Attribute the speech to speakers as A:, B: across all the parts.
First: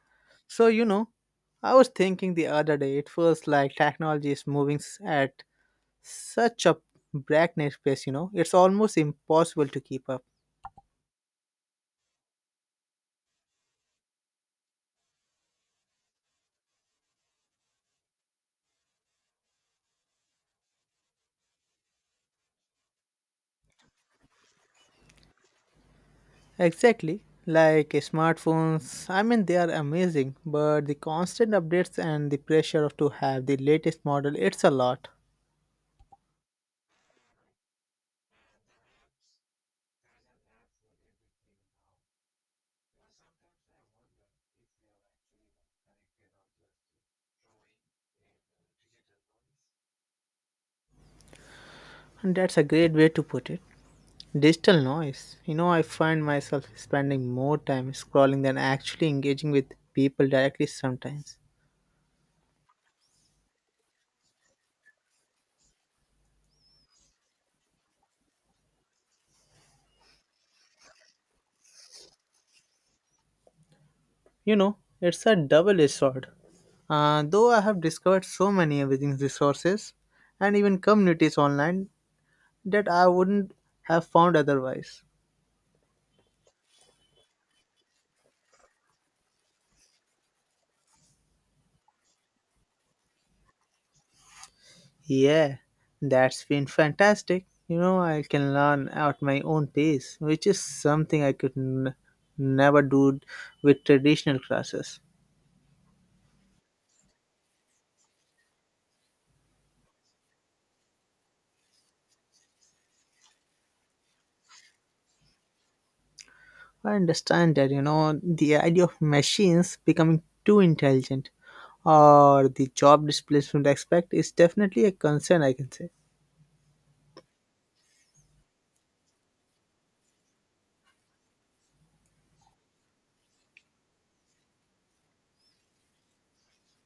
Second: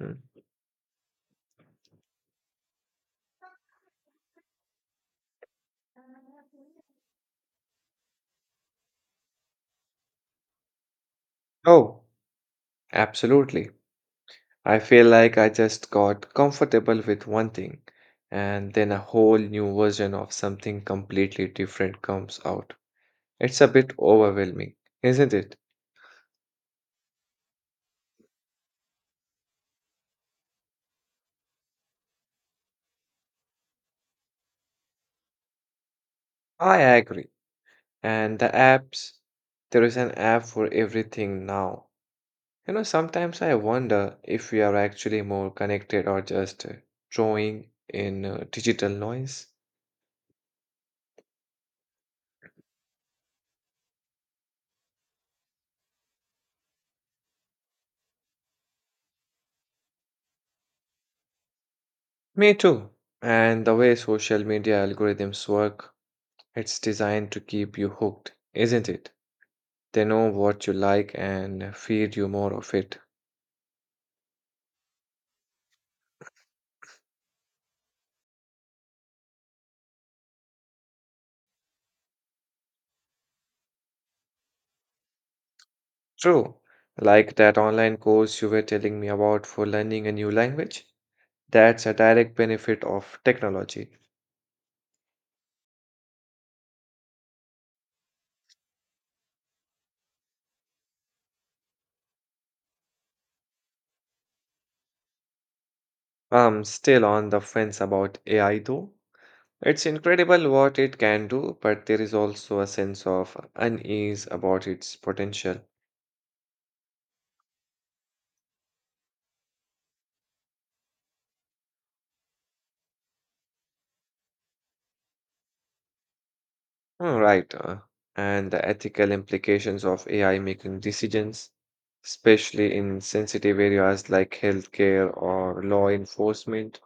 A: Mm.
B: So, you know, I was thinking the other day, it feels like technology is moving at such a breakneck pace, you know, it's almost impossible to keep up.
A: Oh, absolutely. I feel like I just got comfortable with one thing, and then a whole new version of something completely different comes out. It's a bit overwhelming, isn't it?
B: Exactly, like smartphones, I mean, they are amazing, but the constant updates and the pressure of to have the latest model, it's a lot.
A: I agree. And the apps, there is an app for everything now. You know, sometimes I wonder if we are actually more connected or just drawing in digital noise.
B: And that's a great way to put it. Digital noise. You know, I find myself spending more time scrolling than actually engaging with people directly sometimes.
A: Me too. And the way social media algorithms work. It's designed to keep you hooked, isn't it? They know what you like and feed you more of it.
B: You know, it's a double edged sword. Though I have discovered so many amazing resources and even communities online that I wouldn't have found otherwise.
A: True, like that online course you were telling me about for learning a new language. That's a direct benefit of technology.
B: Yeah, that's been fantastic. You know, I can learn at my own pace, which is something I could never do with traditional classes.
A: I'm still on the fence about AI though. It's incredible what it can do, but there is also a sense of unease about its potential.
B: I understand that, you know, the idea of machines becoming too intelligent or the job displacement aspect is definitely a concern, I can say.
A: Oh, right. And the ethical implications of AI making decisions, especially in sensitive areas like healthcare or law enforcement.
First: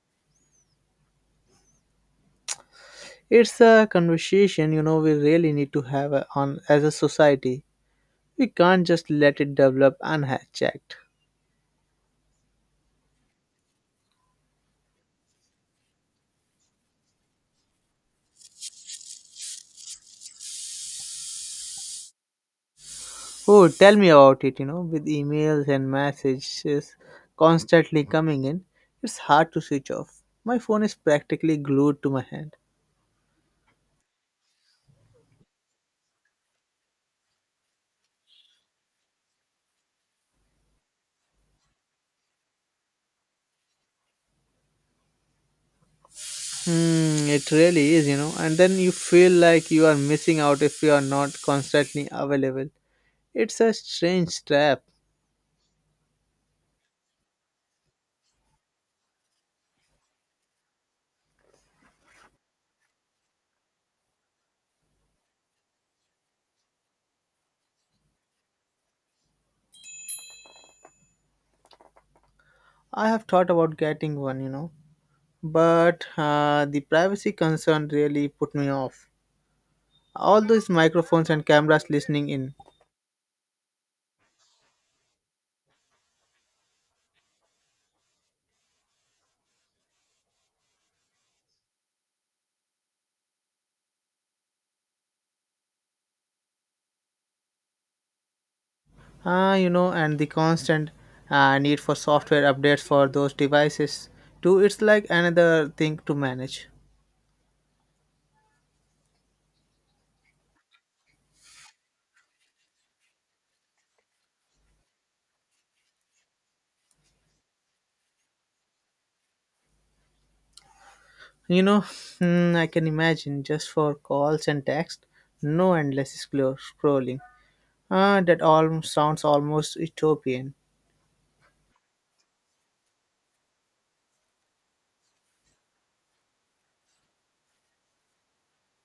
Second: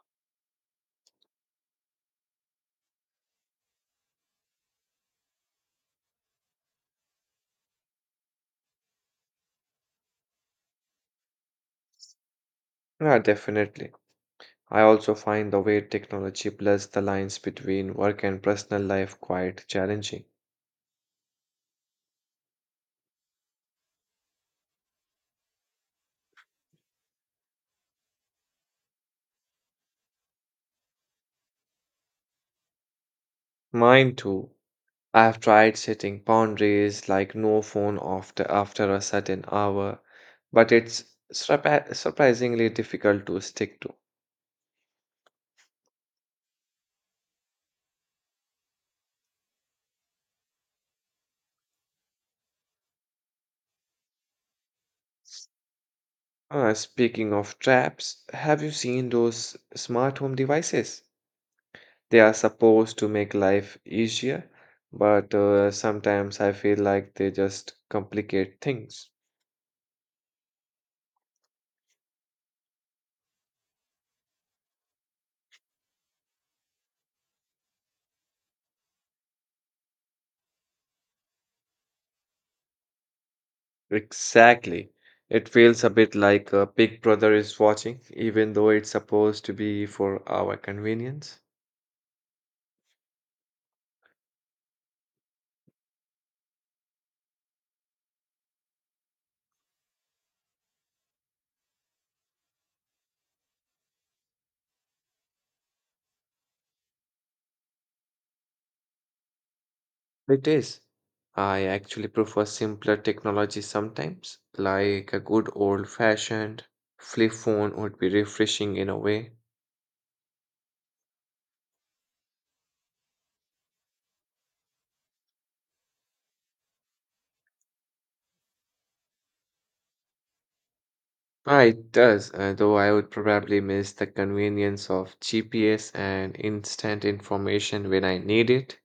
B: It's a conversation, you know, we really need to have on as a society. We can't just let it develop unchecked.
A: Yeah, definitely. I also find the way technology blurs the lines between work and personal life quite challenging.
B: Oh, tell me about it. You know, with emails and messages constantly coming in, it's hard to switch off. My phone is practically glued to my hand.
A: Mine too. I have tried setting boundaries like no phone after a certain hour, but it's surprisingly difficult to stick to.
B: Hmm, it really is, you know. And then you feel like you are missing out if you are not constantly available. It's a strange trap.
A: Speaking of traps, have you seen those smart home devices? They are supposed to make life easier, but sometimes I feel like they just complicate things.
B: I have thought about getting one, you know, but the privacy concern really put me off. All those microphones and cameras listening in.
A: Exactly. It feels a bit like a Big Brother is watching, even though it's supposed to be for our convenience.
B: Ah, you know, and the constant need for software updates for those devices too. It's like another thing to manage.
A: It is. I actually prefer simpler technology sometimes, like a good old-fashioned flip phone would be refreshing in a way.
B: You know, hmm, I can imagine, just for calls and text, no endless scrolling. Ah, that all sounds almost utopian.
A: Ah, it does, though I would probably miss the convenience of GPS and instant information when I need it.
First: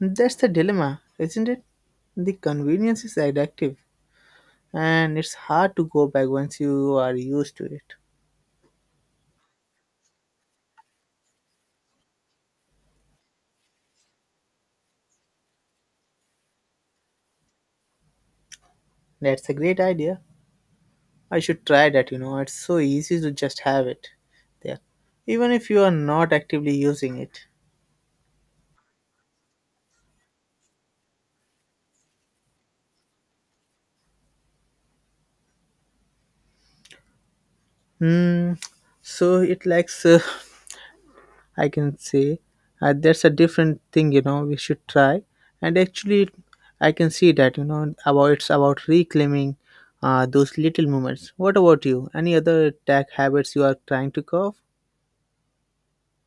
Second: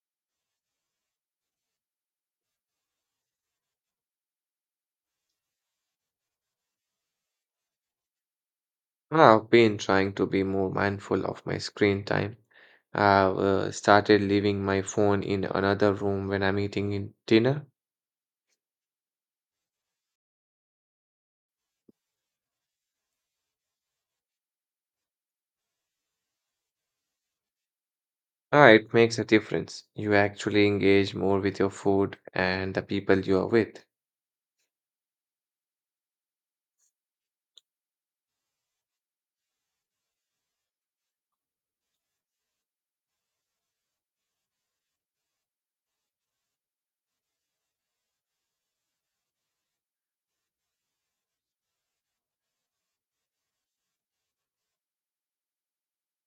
B: That's the dilemma, isn't it? The convenience is addictive and it's hard to go back once you are used to it.
A: I've been trying to be more mindful of my screen time. I've started leaving my phone in another room when I'm eating in dinner.
B: That's a great idea. I should try that, you know. It's so easy to just have it there, even if you are not actively using it.
A: Ah, it makes a difference. You actually engage more with your food and the people you are with.
B: Hmm. So it likes, I can say, that's a different thing, you know. We should try, and actually, I can see that, you know, about it's about reclaiming those little moments. What about you? Any other tech habits you are trying to curb?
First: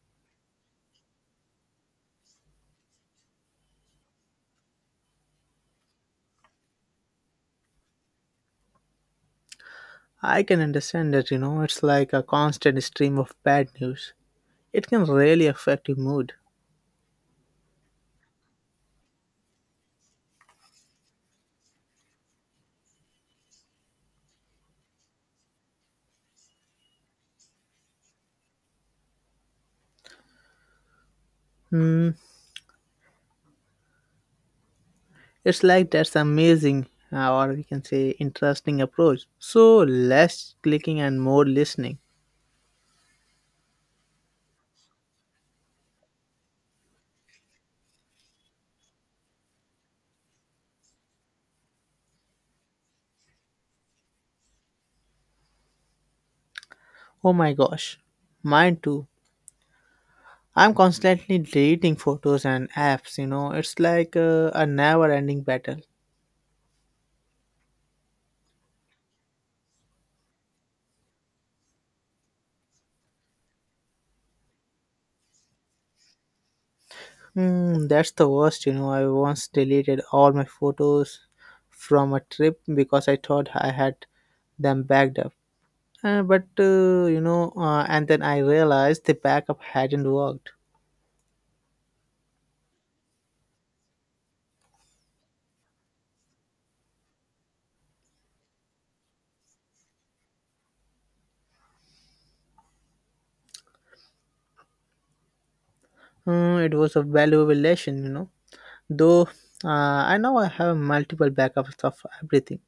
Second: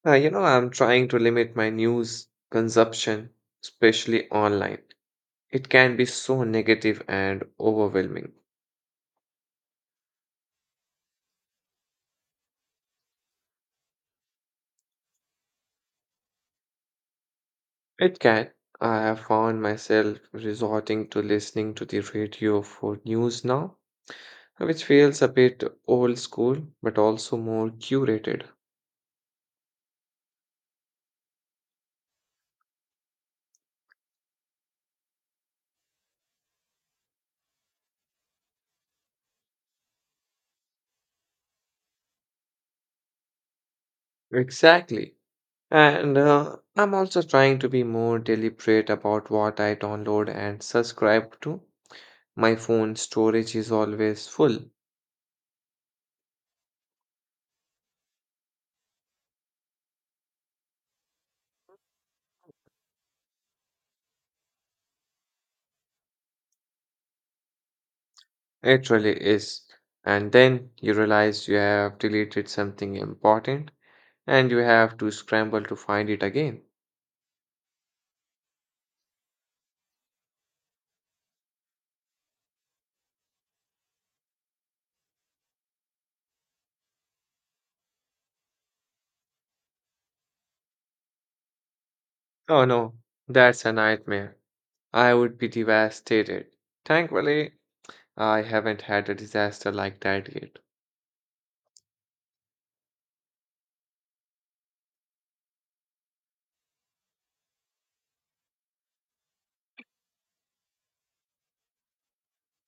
A: Ah, you know, I'm trying to limit my news consumption, especially online. It can be so negative and overwhelming.
B: I can understand that, you know, it's like a constant stream of bad news. It can really affect your mood.
A: It can. I have found myself resorting to listening to the radio for news now, which feels a bit old school but also more curated.
B: Hmm, it's like that's amazing, or we can say interesting approach. So less clicking and more listening.
A: Exactly. And I'm also trying to be more deliberate about what I download and subscribe to. My phone storage is always full.
B: Oh my gosh, mine too. I'm constantly deleting photos and apps, you know, it's like a never ending battle.
A: It really is. And then you realize you have deleted something important and you have to scramble to find it again.
B: Hmm, that's the worst, you know. I once deleted all my photos from a trip because I thought I had them backed up. And then I realized the backup hadn't worked.
A: Oh no, that's a nightmare. I would be devastated. Thankfully, I haven't had a disaster like that yet.
B: Hmm, it was a valuable lesson, you know. Though I now I have multiple backups of everything.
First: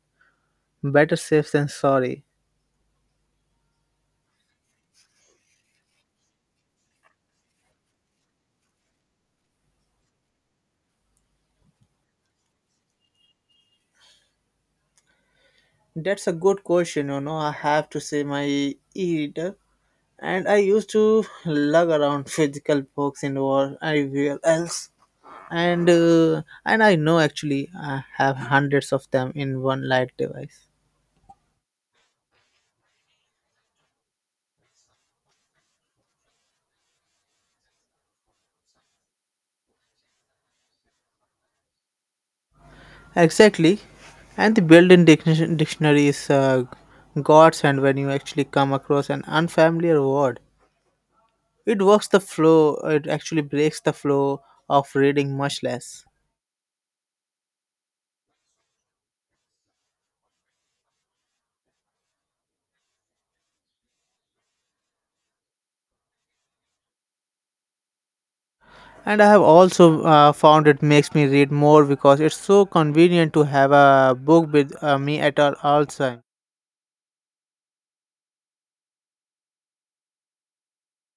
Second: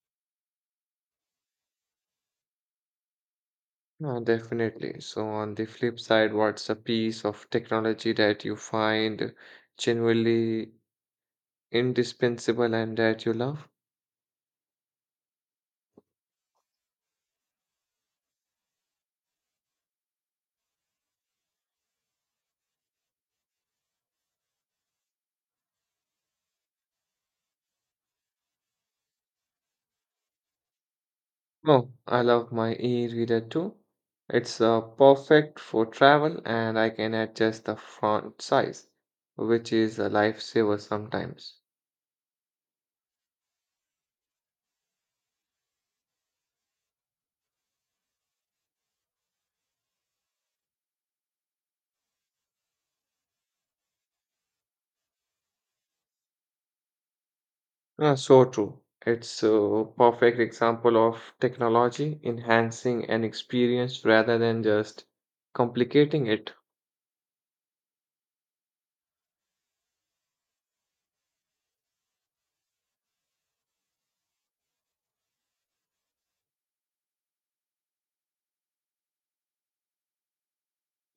B: Better safe than sorry.
A: No, definitely. So, on the flip side, what's a piece of technology that you find genuinely indispensable and that you love?
B: That's a good question, you know. I have to say my e-reader, and I used to lug around physical books and all everywhere else. And I know actually I have hundreds of them in one light device.
A: Oh, I love my e-reader too. It's perfect for travel and I can adjust the font size, which is a lifesaver sometimes.
B: Exactly. And the built-in dictionary is gods, and when you actually come across an unfamiliar word, it works the flow. It actually breaks the flow of reading much less.
A: So true. It's a perfect example of technology enhancing an experience rather than just complicating it.
B: And I have also found it makes me read more because it's so convenient to have a book with me at all time.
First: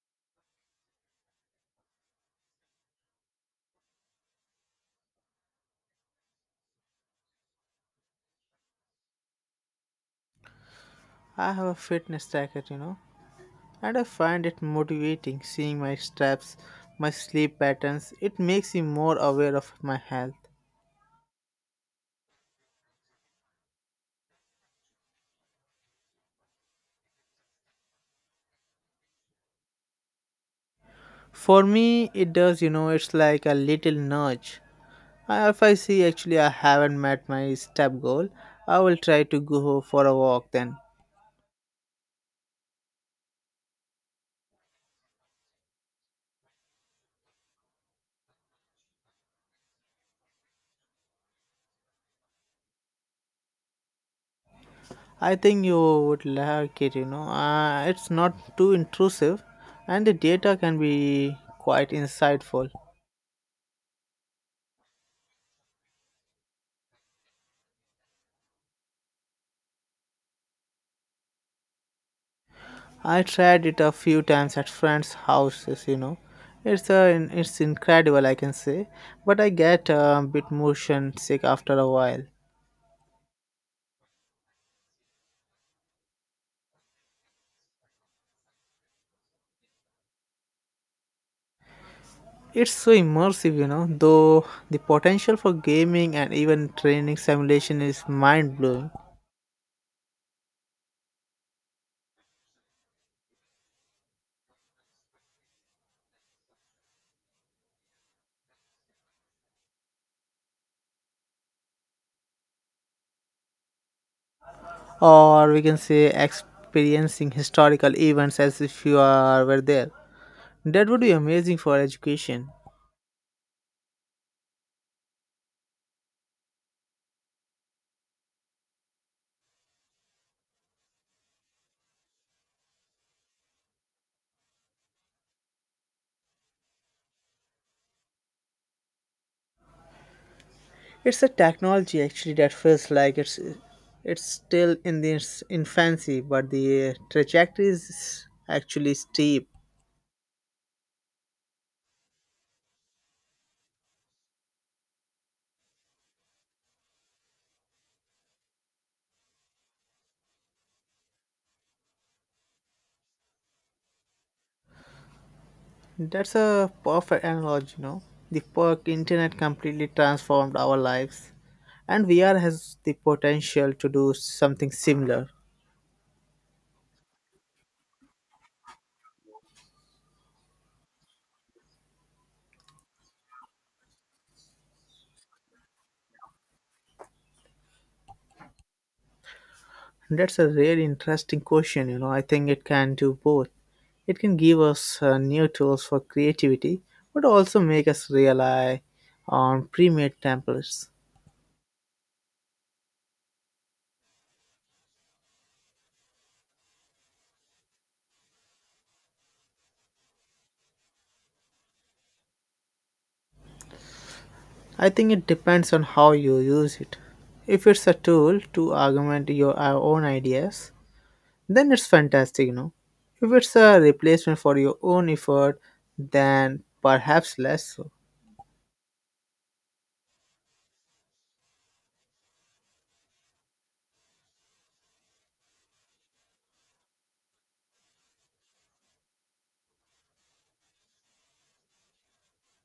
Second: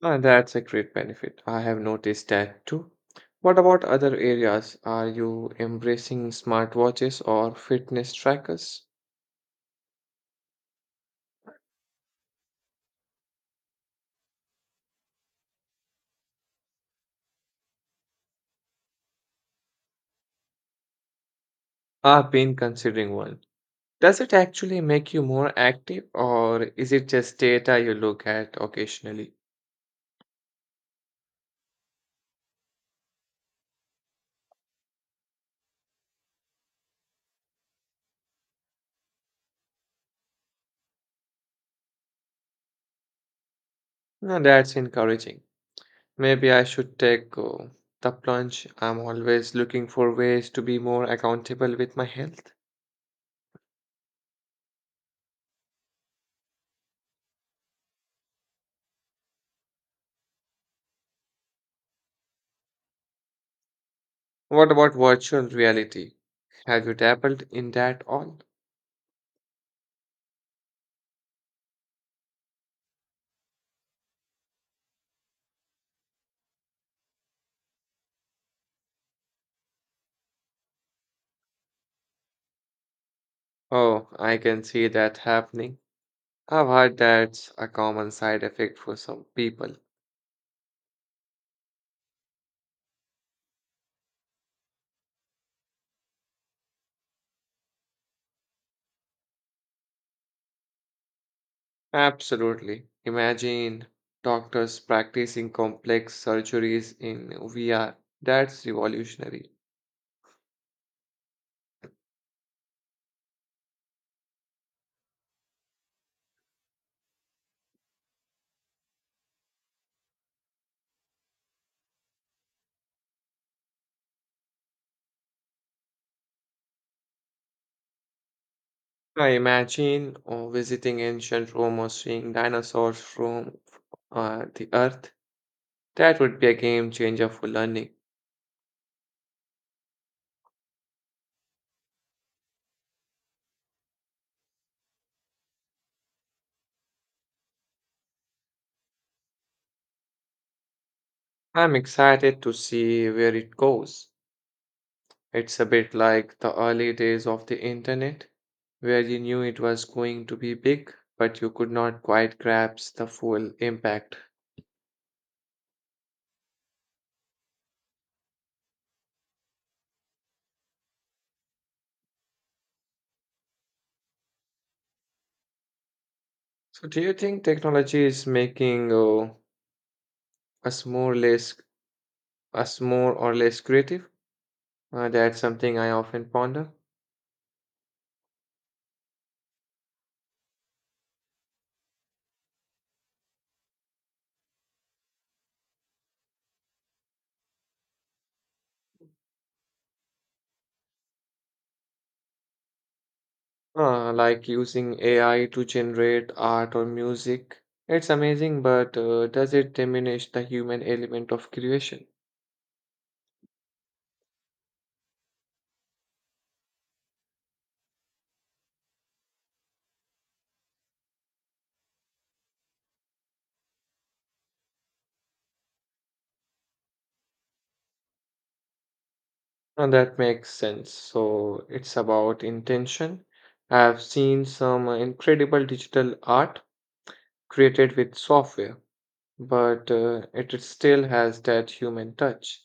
A: And that's a great benefit. I have noticed that too. What about other areas? Are you embracing smartwatches or fitness trackers?
B: I have a fitness tracker, you know, and I find it motivating seeing my steps, my sleep patterns. It makes me more aware of my health.
A: I've been considering one. Does it actually make you more active, or is it just data you look at occasionally?
B: For me, it does, you know, it's like a little nudge. If I see actually I haven't met my step goal, I will try to go for a walk then.
A: Now that's encouraging. Maybe I should take the plunge. I'm always looking for ways to be more accountable with my health.
B: I think you would like it, you know. It's not too intrusive and the data can be quite insightful.
A: What about virtual reality? Have you dabbled in that all?
B: I tried it a few times at friends' houses, you know. It's a it's incredible, I can say, but I get a bit motion sick after a while.
A: Oh, I can see that happening. I've heard that's a common side effect for some people.
B: It's so immersive, you know, though the potential for gaming and even training simulation is mind blowing.
A: Absolutely. Imagine doctors practicing complex surgeries in VR. That's revolutionary.
B: Or we can say experiencing historical events as if you are were there. That would be amazing for education.
A: I imagine or visiting ancient Rome or seeing dinosaurs from the earth. That would be a game changer for learning.
B: It's a technology actually that feels like it's still in its infancy, but the trajectory is actually steep.
A: I'm excited to see where it goes. It's a bit like the early days of the internet, where you knew it was going to be big, but you could not quite grasp the full impact.
B: That's a perfect analogy, you know. The perk internet completely transformed our lives, and VR has the potential to do something similar.
A: So, do you think technology is making us more less, us more or less creative? That's something I often ponder.
B: That's a really interesting question, you know. I think it can do both. It can give us new tools for creativity, but also make us rely on pre-made templates.
A: Like using AI to generate art or music. It's amazing, but does it diminish the human element of creation?
B: I think it depends on how you use it. If it's a tool to augment your own ideas, then it's fantastic, you know. If it's a replacement for your own effort, then perhaps less so.
A: And that makes sense. So it's about intention. I've seen some incredible digital art created with software, but it still has that human touch.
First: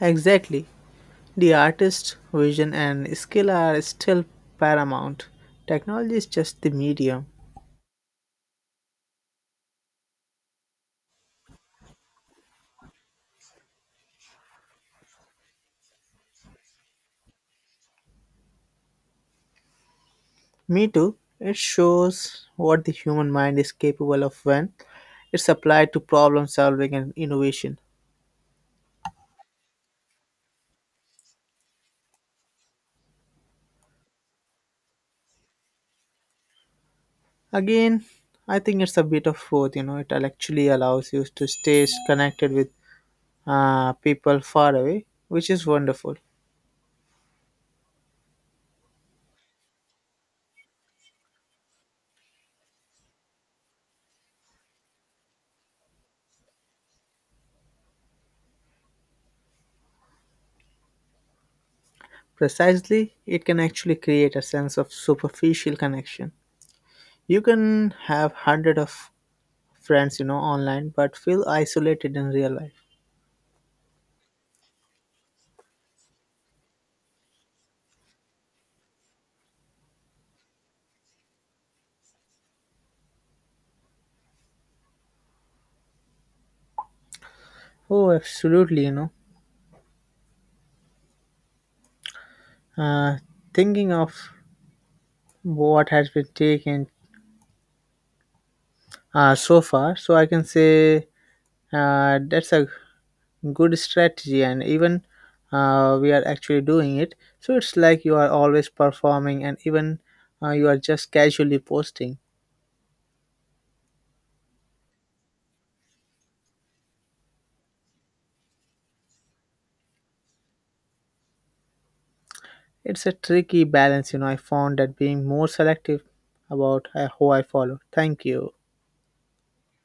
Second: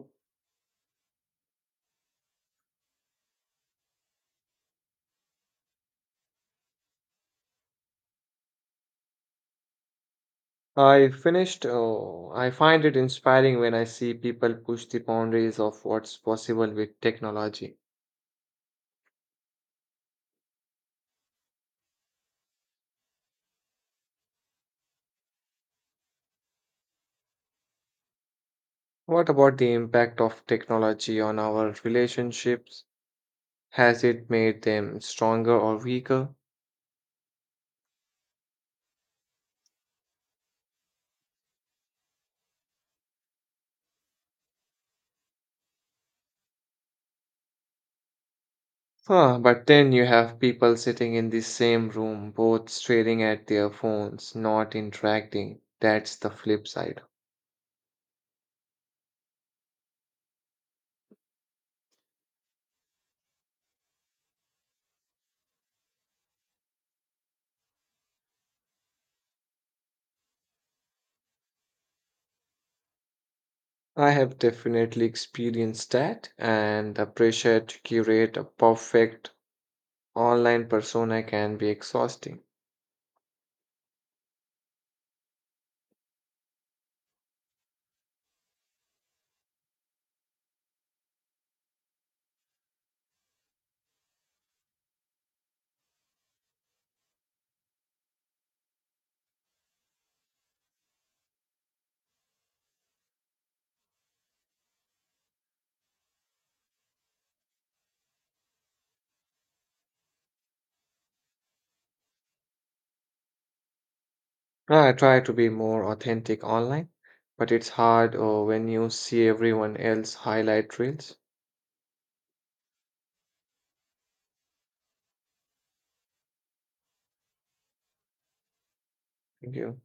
B: Exactly. The artist's vision and skill are still paramount. Technology is just the medium.
A: I finished. Oh, I find it inspiring when I see people push the boundaries of what's possible with technology.
B: Me too. It shows what the human mind is capable of when it's applied to problem solving and innovation.
A: What about the impact of technology on our relationships? Has it made them stronger or weaker?
B: Again, I think it's a bit of both, you know, it actually allows you to stay connected with people far away, which is wonderful.
A: Huh, but then you have people sitting in the same room, both staring at their phones, not interacting. That's the flip side.
B: Precisely, it can actually create a sense of superficial connection. You can have hundred of friends, you know, online, but feel isolated in real life.
A: I have definitely experienced that, and the pressure to curate a perfect online persona can be exhausting.
B: Oh, absolutely, you know. Uh, thinking of what has been taken so far, so I can say that's a good strategy, and even we are actually doing it, so it's like you are always performing, and even you are just casually posting.
A: I try to be more authentic online, but it's hard when you see everyone else highlight reels.
B: It's a tricky balance, you know. I found that being more selective about who I follow. Thank you.
A: Thank you.